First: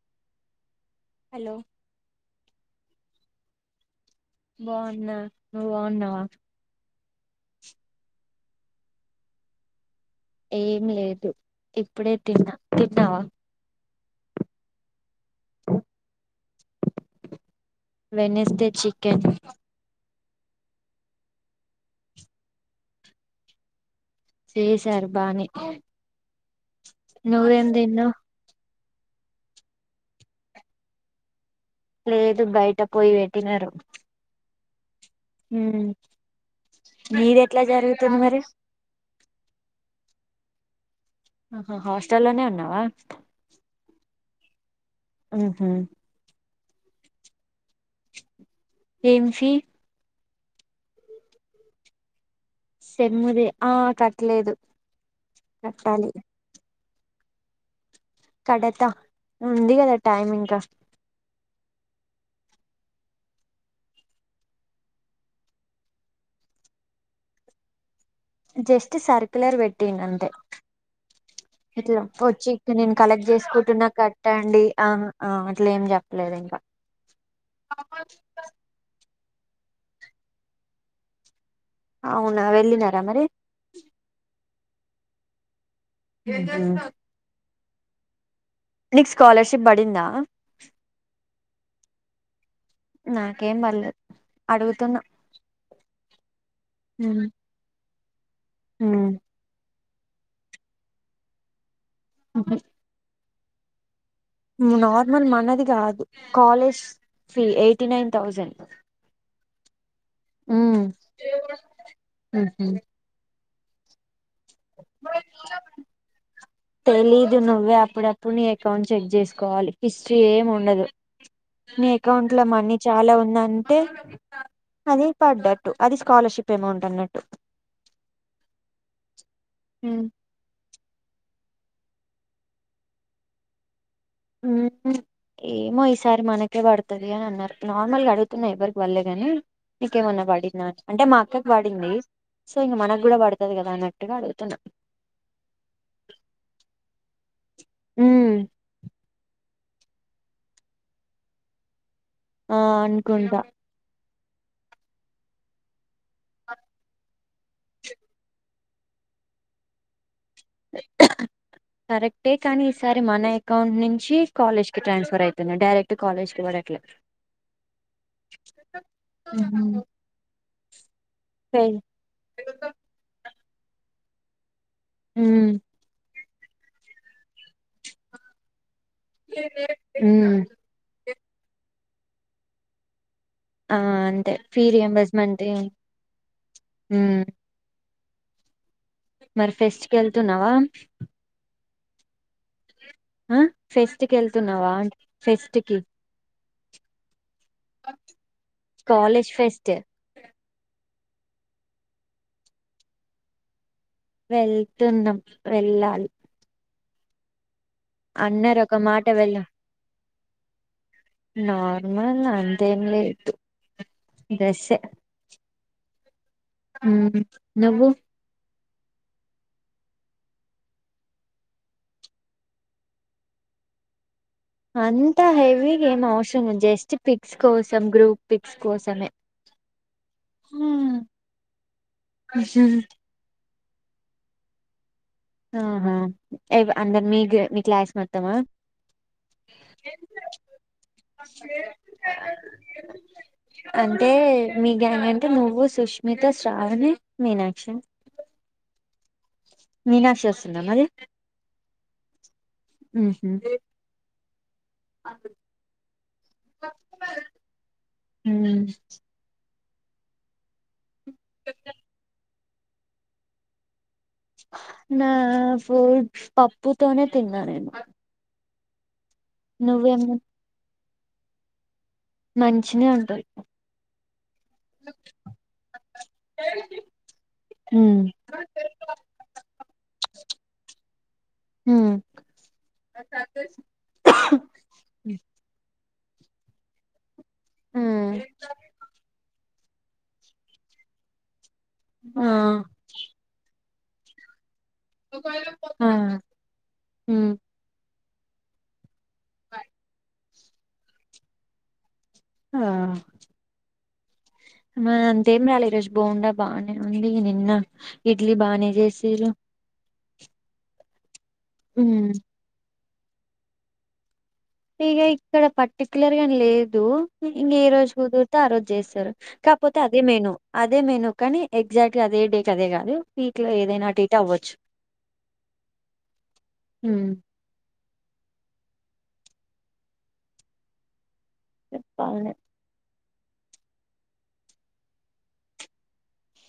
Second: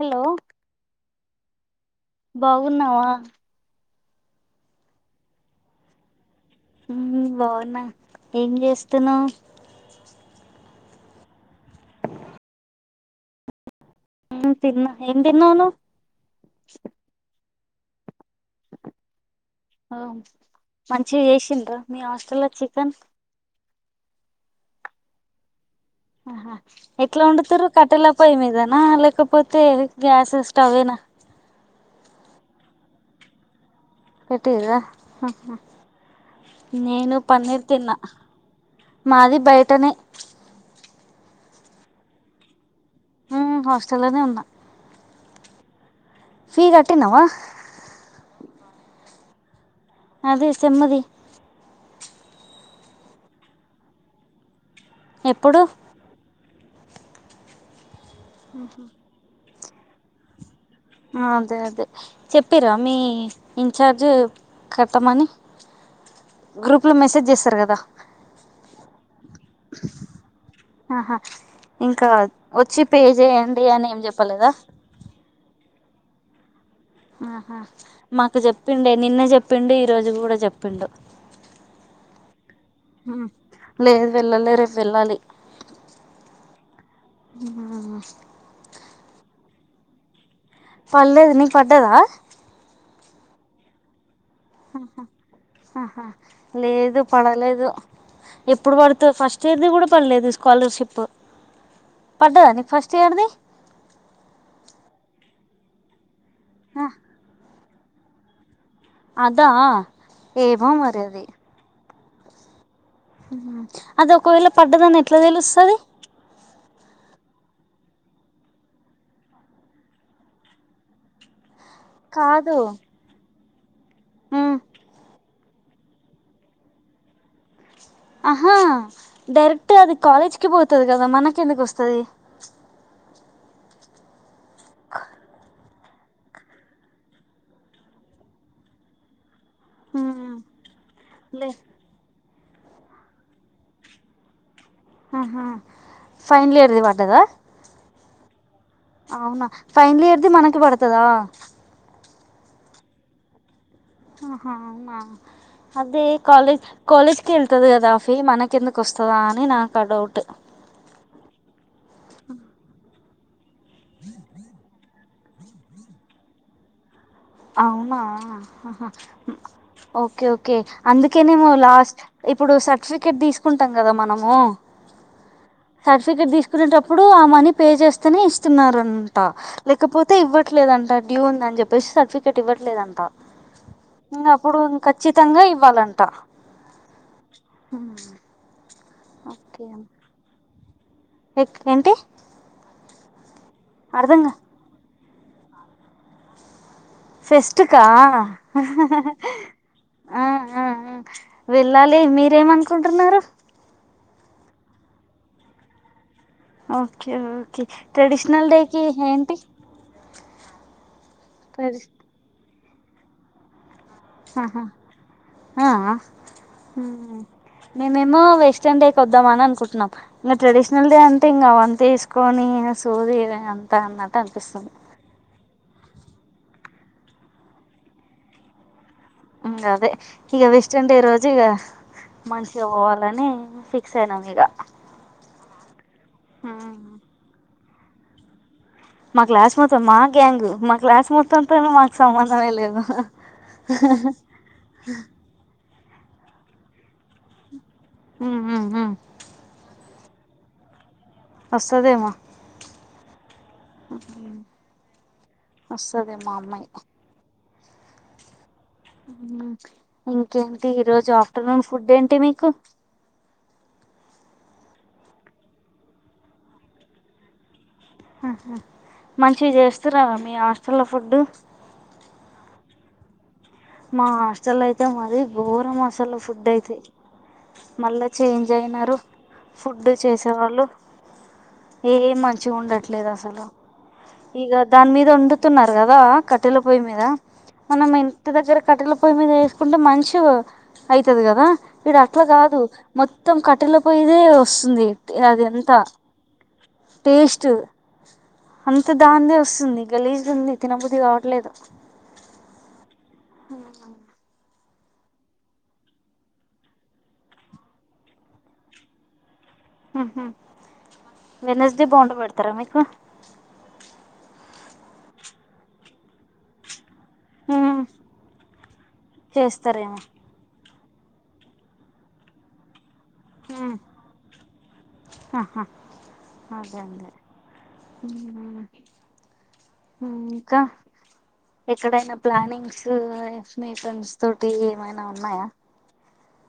Hello hello బాగున్నావా? బాగున్నా. నువ్వు బాగున్నావ? మ్ బావున్న. ఏం చేస్తున్నావ్? ఏం లేదు ఇప్పుడే తిన్నా. తిన్నావా? మ్ తిన్న. ఏం తిన్నావ్ నువ్ వెనిస్ డే చికెన్. ఆమ్ మంచిగ చేసిండ్రా మీ హాస్టల్ లో చికన్? చేశారు బానే అహా ఎట్ల నువ్వేం వండుతారు కట్టెల తిన్నావ్ పొయ్యి మీద ఆ లేకపోతే గ్యాసెస్ స్టవేనా లేదు బయట పొయ్యి వెట్టినారు ట్టు ఇగా హ్మ్ నేను పన్నీర్ తిన్నా మాది బయటనే ఆహా హాస్టల్లోనే ఉన్నావా ఇంగ హాస్టల్లోనే ఉన్నా హ్మ్ హు ఫీ కట్టిన్నవా ఏం సి అదే సెమ్ముది సెమ్ము దే ఆ కట్లేదు ఎప్పుడు కట్టాలి ఇగ కడతా ఉంది కదా టైమ్ ఇంకా మ్ అదే అదే చెప్పిరా మీ ఇన్చార్జ్ కట్టమని గ్రూప్లో మెసేజ్ చేస్తారు కదా జస్ట్ సర్కులర్ పెట్టిండు అంతే ఆహా ఇట్లా ఇంకా వచ్చి నేను పే కలెక్ట్ చేయండి అని చేసుకుంటున్నా ఏం చెప్పలేదా కట్టండి. ఆహా ఆ అట్లా ఏం చెప్ లేదు ఇంకా ఆహా మాకు చెప్పిండే నిన్నే చెప్పిండు ఈ రోజు కూడా చెప్పిండు అవునా వెళ్ళినారా హు మరి లేదు వెళ్ళాలి రేపు వెళ్ళాలి మ్ హ్ ఆ నీకు స్కాలర్షిప్ బడిందా పర్లేదు నీకు పడ్డదా నాకేం బర్లేదు ఆహా ఆహా లేదు పడలేదు ఎప్పుడు పడుతది ఫస్ట్ ఇయర్ ది కూడా పడలేదు స్కాలర్షిప్ పడ్డదా నీకు ఫస్ట్ ఇయర్ ది ఉమ్ నార్మల్ మనది కాదు college fee eighty nine thousand అదా ఏమో మరి అది ఊహూ అది ఒకవేళ పడ్డదని ఎట్లా తెలుస్తది తెలీదు నువ్వే అప్పుడప్పుడు నీ అకౌంట్ చెక్ చేసుకోవాలి హిస్టరీ ఏం ఉండదు నీ అకౌంట్ లో కాదు మనీ చాలా ఉందంటే అది పడ్డ టు అది స్కాలర్షిప్ అమౌంట్ అన్నట్టు ఆహా డైరెక్ట్ అది కాలేజ్ కి పోతది కదా మనకి ఎందుకు వస్తది ఊహూ ఏమో సారి మనకే పడుతది అని అన్నారు నార్మల్ గా అడుగుతున్నా ఎవ్వరికీ పడలే గాని నీకేమన్నా మ్మ్ పడిందా అని అంటే మా లే అక్కకి పడింది సో ఇంక మనకు కూడా పడుతది కదా అన్నట్టుగా అడుగుతున్నా అహా ఫైనల్ ఇయర్ ది పడదా ఊ అవునా ఫైనల్ ఇయర్ ది మనకి పడుతదా ఆ అనుకుంటా ఆహా అవునా అదే కాలే కాలేజ్ కి ఎళ్తది కదా ఫీ మనకెందుకు వస్తదా అని నాకు ఆ డౌట్ కరెక్టే కానీ ఈసారి మన ఎకౌంట్ నుంచి కాలేజ్ కి ట్రాన్స్ ఫర్ అయిపొయినా డైరెక్ట్ కాలేజ్ కి పడట్లే అవునా ఓకే ఓకే అందుకేనేము లాస్ట్ ఇప్పుడు సర్టిఫికెట్ తీసుకు కా ఉమ్ మ పే చేస్తేనే ఇస్తున్నారుారంట లేకపోతే ఉమ్ ఇవ్వట్లేదంట డ్యూ ఉంది అని చెప్పేసి సర్టిఫ చటి ఇవ్వట్లేదంట ఆ ఇంకా అంతే ఫీ అప్పుడుం ఖచ్చితంగా రియంబర్స్మెంట్ ఇవ్వాలంట ఉమ్ హ మరి ఫెస్ట్ క వెళ్తున్నావా ఏంటి ఆ ఫెస్ట్ కి అర్థంగా వెళ్తున్నావా అ ఫెస్ట్ కి ఫెస్టుకా కాలేజ్ ఫెస్ట్ వెళ్ళాలి మీరేమనుకుంటున్నారు వెళ్తున్నాం వెళ్ళాలి ఓకే ఓకే ట్రెడిషనల్ అన్నారు ఒక డేకి మాట ఏంటి వెళ్ళ ట్రెడి నార్మల్ అంతేంలే ఇదు ఆహా. దెస్ ఆ నువ్వు మేముమ వ ఎస్ట్ డేకి వద్దామ అని అనుకుంటున్నాం ట్రెడిషనల్ డే అంటే ఇంకా అవన్న తీసుకొని సూది అంత అ అంతా హెవీ గ ఏం అవసరం జస్ట్ పిక్స్ కోసం గ్రూప్ పిక్స్ కోసమే అదే ఇక వెస్ట్ అండే రోజు ఇక మనిషిగా పోవాలని ఫిక్స్ యి నవీగ ఆహా అందరు మీ మీ క్లాస్ మొత్తమా మా క్లాస్ మొత్తం మా గ్యాంగ్ మా క్లాస్ మొత్తంంటేనే మాకు సంబంధంే లేదు అంటే మీ ని అంటే నువ్వు సుష్మిత శ్రావణి మీనాక్షి హ మీనాక్ష వస్తుందా అద వస్తదేమ ఉహ వస్తుదే మా అమ్మయి హ ఇంకేంటి ఈరోజు ఆఫ్టర్నూన్ ఫుడ్ ఏంటి మీకు నా ఫూ పప్పుతోనే తిన్నా నేను మంచివి నువ్వేమో చేస్తారావా మీ హాస్టల్లో ఫుడ్డు మంచిిన ఉంటారు మా హాస్టల్ అయితే మాది గఘోర మసాలా ఫుడ్ అయితే మళ్ళా చేంజ్ అయినారు ఫుడ్ చేసేవాళ్ళు ఆ ఏ మంచిగా ఉండట్లేదు అసలు ఇక దాని మీద వండుతున్నారు కదా కదా కట్టెల పోయి మీద మనం ఇ దగ్గర ఆ కట్టెల పొయ్యి మీద వేసుకుంటే మంచి అవుతుది కదా ఇడు అట్లా కాదు మొత్తం కట్టెల పోయిదే వస్తుంది అది ఎంత ఆ టేస్ట్ అంత దాన్నే వస్తుంది గలీస్తుంది తినబుది కావట్లేదు హ అంతేం రాలేదు ఈ రోజు బాగుం బాగానే ఉంంది నిన్న ఇడ్లీ బాగానే చేసారు వెనస్డే బాగుంటబడతారా మీకు ఇక ఇక్కడ పర్టిక్యులర్ లేదు ఇంక ఏ రోజు కుదురితే ఆ రోజు చేస్తారు కాకపోతే చేస్తారేమో అదే మెను అ అదే మేను కానీ ఎగ్జాక్ట్ గా అదే డేక్ అదే కాదు వీక్ లో ఏదైనా అటు ఇట్ అవ్వచ్చు ఆహా అదే అదే ఇంకా ఎక్కడైనా చెప్పాలే ప్లానింగ్స్ మీ ఫ్రెండ్స్ తోటి ఏమైనా ఉన్నాయా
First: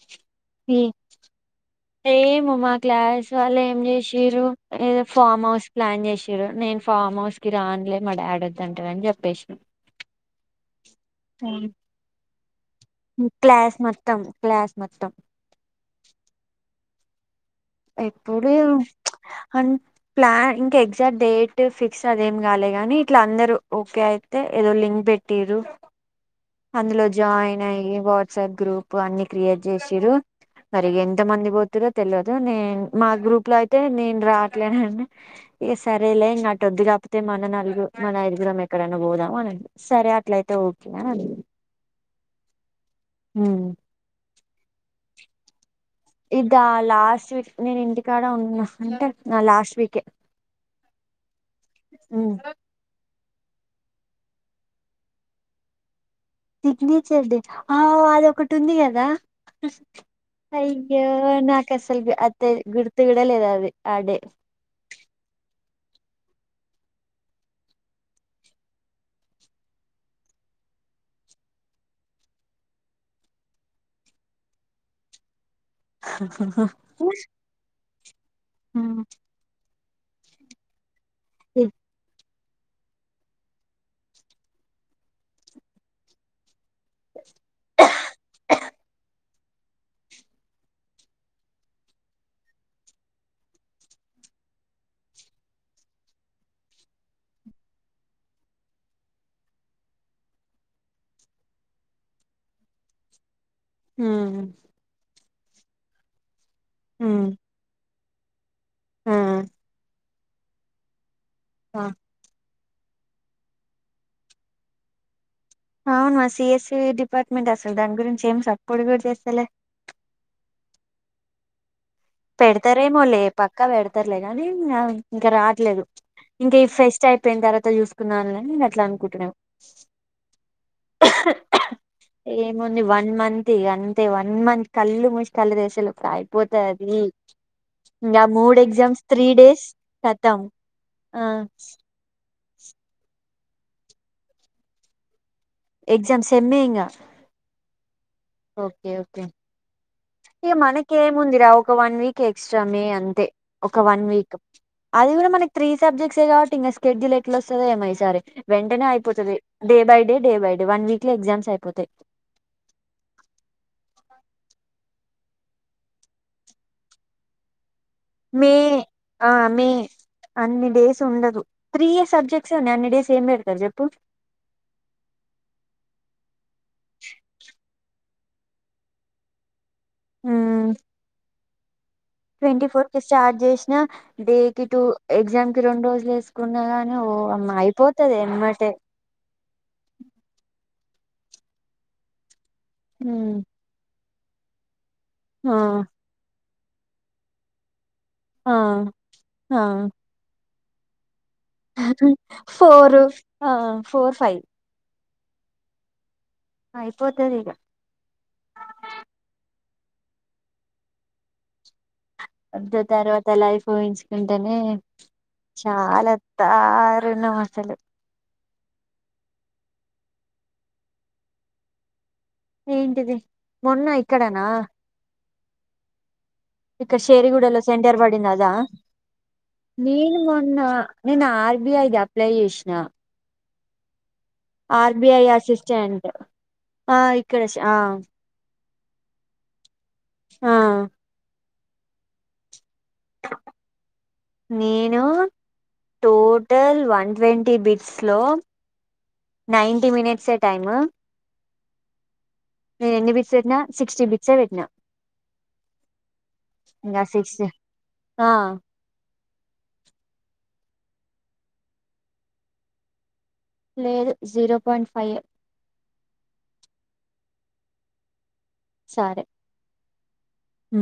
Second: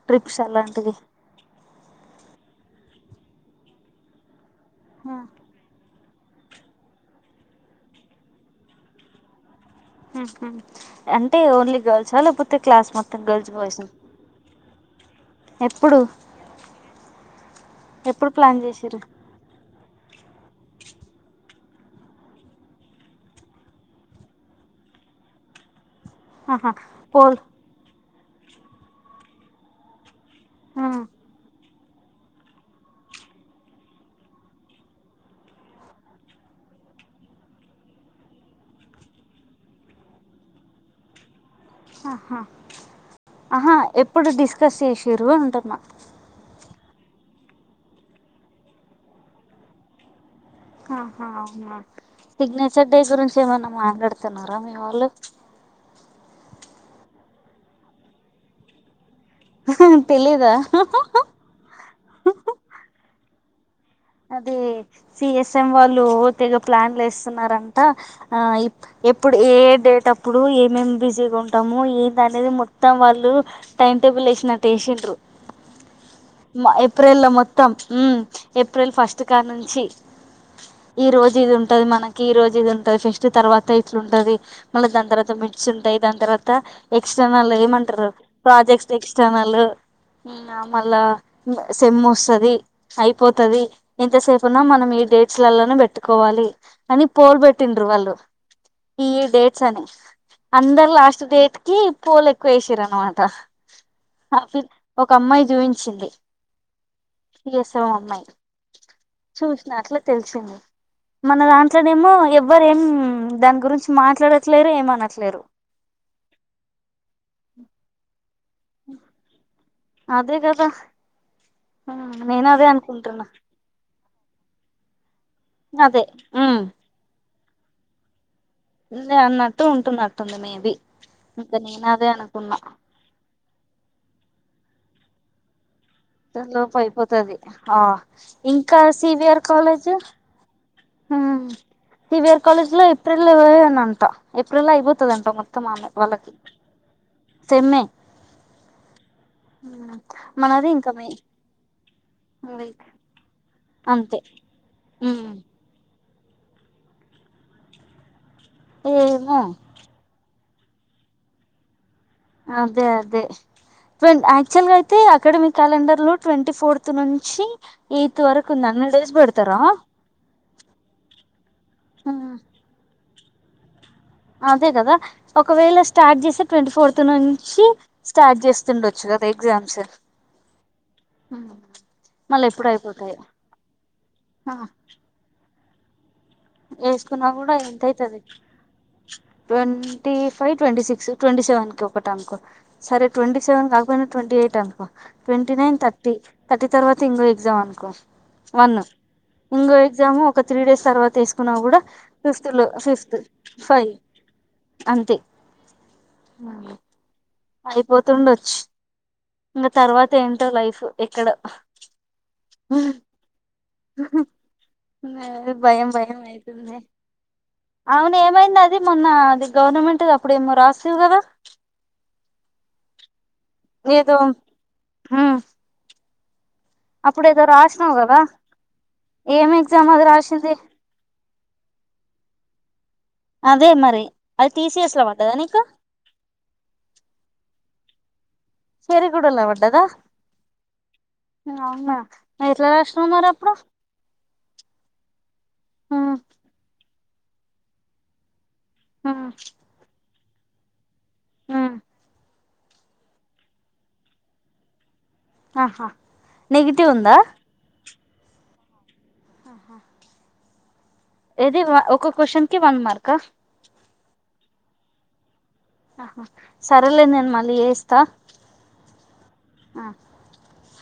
ట్రిప్స్ ఈ అలాంటివి ఏమో మా క్లాస్ వాళ్ళ ఏం చేసిరో ఏదో ఫామ్ హౌస్ ప్లాన్ చేసి నేను ఫామ్ హౌస్కి రానులే మా డాడి వద్దంటే అని చెప్పేసి అంటే ఓన్లీ గర్ల్స్ లేకపోతే ఫిఫ్త్ క్లాస్ మొత్తం గర్ల్స్ క్లాస్ బాయ్స్ మొత్తం క్లాస్ మొత్తం ఎప్పుడు ఎప్పుడు ప్లాన్ చేసిర్రు అ ప్లాన్ ఇంకా ఎగ్జాక్ట్ డేట్ ఫిక్స్ అద ఏం కాలే గాని ఇట్లా అందరుూ ఓకే అయితే ఏదో లింక్ పెట్టరు ఆహా అందులో పోల్ జాయిన్ అయ్యి వాట్సాప్ గ్రూప్ అన్ని క్రియేట్ చేసిరు మరిగ ఎంత మంది పోతరో తెలియదు నేను మా గ్రూప్ లో అయితే నేను రావట్లేనండి ఇక సరేలే నాద్దిగా కాకపోతే మన నలుగురు మన దుగురం ఎక్కడైనా పోదాం అనడి సరే అట్లయితే ఓకే ఆహా ఆహా ఎప్పుడు డిస్కస్ చేసిండ్రు ఉంటున్న ఇది లాస్ట్ వీక్ నేను ఇంటికాడ ఉన్నా అంటే నా లాస్ట్ వీకే సిగ్నేచర్ డే గురించి ఏమన్నా మాట్లాడుతున్నారా మీ వాళ్ళు సిగ్నేచర్ డే ఆ అదొకటి ఉంది కదా తెలీదా అయ్య నాకు అసలు అది గుర్తు కూడా లేదు అది ఆ డే అదే సిఎస్ వాళ్ళు తెగ ప్లాన్లు వేస్తున్నారంట ఎప్పుడు ఏ డేట్ అప్పుడు ఏమేం బిజీగా ఉంటాము ఏంటి అనేది మొత్తం వాళ్ళు టైం టేబుల్ వేసినట్టు వేసిండ్రు ఏప్రిల్ లో మొత్తం ఏప్రిల్ ఫస్ట్ కా నుంచి ఈ రోజు ఇది ఉంటది మనకి ఈ రోజు ఇది ఉంటది ఫెస్ట్ తర్వాత ఇట్లు ఉంటది మళ్ళీ దాని తర్వాత మిర్చి ఉంటాయి దాని తర్వాత ఎక్స్ట్ వాళ్లు ఏమంటారు ప్రాజెక్ట్స్ ఎక్స్టర్నల్ మళ్ళా సమ్ వస్తుది అయిపోతుది ఎంతసేపున మనం ఈ డేట్స్లలోనే పెట్టుకోవాలి అని పోల్బెటిలు అలు ఈ డేట్స్ అని అందరు లాస్ట్ డేట్ కి పూలు ఎక్కువ వేసర అనమాట అ ఒక అమ్మాయి చూపించింది ఎస్వం అమ్మాయి చూసిన అట్లా తెలిసింది మన దాంట్లోనే ఏమో ఎవర ఏం దాని గురించి మాట్లాడట్లేరు ఏం అనట్లేరు అవునుమా సిఎస్ఈ డిపార్ట్మెంట్ అసలు దాని గురించి ఏం సపోర్ట్ కూడా చేస్తలే అదే కదా నేను అదే పెడతారే మోలే అనుకుంటున్నా పక్క పెడత సర్లే కానీ ఇంకా రాట్లేదు అదే ఇంకా ఈ ఫెస్ట్ అయిపోయిన తర్వాత చూసుకున్నా లే అన్నట్టు ఉంటున్నట్టుంది మేబి ఇంకా నేను అదే అనుకున్నా ఏముంది వన్ మంత్ అంతే వన్ మంత్ కళ్ళు ముసి తెరిచేలోపు అయిపోతా లోపు అయిపోతది ఆ ఇంకా మూడ్ ఇంకా exams three CVR days college కతాం ఆ ఈ వేర్ కాలేజ్ లో ఏప్రిల్ంట ఏప్రిల్ లో అయిపోతుందంట ఉత్తమ ఎగ్జామ్ వాళ్ళకి సెమ్మే ఇంగా సమ్మె ఓకే ఓకే ఇక మనది ఇంకా మే మనకేముందిరా ఒక వన్ వీక్ ఎక్స్ట్రా మే అంతే ఒక వన్ అంతే వీక్ అది ఉమ్ కూడా మనకి త్రీ సబ్జెక్ట్స్ కాబట్టి ఇంకా స్కెడ్యూల్ ఎట్లా వస్తుందో ఏమై సరే వెంటనే అయిపోతుది ఏమో day by day day by day one week లో ఎగ్జామ్స్అయిపోతాయి అదే అదే ఆ యాక్చువల్ గా అయితే అకాడమిక్ క్యాలెండర్ లో ట్వంటీ ఫోర్త్ నుంచి ఎయిత్ వరకు మే ఉంది హండ్రెడ్ డేస్ ఆ పెడతారా మే అన్ని డేస్ ఉండదు త్రీయ సబ్జెక్ట్స్ ఏడి అన్ని డేస్ ఏం పెడతారు చెప్పుడు అదే కదా ఒకవేళ స్టార్ట్ చేసే ట్వంటీ ఫోర్త్ నుంచి స్టార్ట్ చేస్తుండొచ్చు కదా ఎగ్జామ్స్ హ్మ్ ఉ ట్వంటీ ఫోర్ కి స్టార్ట్ చేసినా డే ఆ కి టూ ఎగ్జామ్ కి రెండు రోజులు వేసు వేసుకున్నా కూడా ఎంతవుతుంది ఎమ్మటే twenty five twenty six twenty seventh ఒకటి అనుకో సరే ట్వంటీ ఉమ్, సెవెన్ కాకపోయినా ట్వంటీ ఎయిట్ అనుకో ట్వంటీ ఆ నైన్ థర్టీ థర్టీ తర్వాత ఇంకో ఎగ్జామ్ అనుకో ఆ వన్ ఆ ఇంకో ఎగ్జామ్ ఒక త్రీ డేస్ తర్వాత వేసు న్నా కూడా ఫిఫ్త్ లో ఫోరు ఫిఫ్త్ ఆ ఫైవ్ ఫోర్ ఫైవ్ అంతే ఆ ఇపోతే అయిపోతుండొచ్చు ఇంకా తర్వాత ఏంటో లైఫ్ ఎక్కడ అ తర్వాత లైఫ్ ఊహించుకుంటేనే అది భయం చాలా భయం అవుతుంది దారుణం అసలు అవును ఏమైంది అది మొన్న అది గవర్నమెంట్ అప్పుడుమో రాస్తివి కదా ఏంటిది మొన్న ఏదో ఇక్కడనా ఇక్క అప్పుడు ఏదో షేరిగూడెలో రాసినావు కదా సెంంటర్బడింద అదా ఏం ఎగ్జామ్ అది నన్ రాసింది మొన్న నేను ఆర్బిఐది అప్లై చేసిన అదే మరి అది టీసీఎస్ లో ఆర్బిఐ పడ్డదా నీకు అసిస్టెంట్ ఆ ఇక్కడ హ షేరి గుడ్డలో పడ్డదా ఆ అవునా ఎట్లా రాసినవ్వు అప్పుడు నేను టోటల్ వన్ ట్వంటీ బిట్స్ లో నైన్టీ మనిట్స్ టైమ్ ఆ నేను ఎన్ని బిట్స్ పెట్నా స సిక్స్టీ బిట్స్యే పెట్టినా ఆహా నెగిటివ్ ఇంకా ఉందా సిక్స్ ఆ ఆహా ఏది ఒక క్వశ్చన్ కి వన్ మార్కా లెదు జీరో పాయింట్ ఫైవ్ ఆహా సరేలేదు నేను మళ్ళీ చేస్తా సరే ఆ అ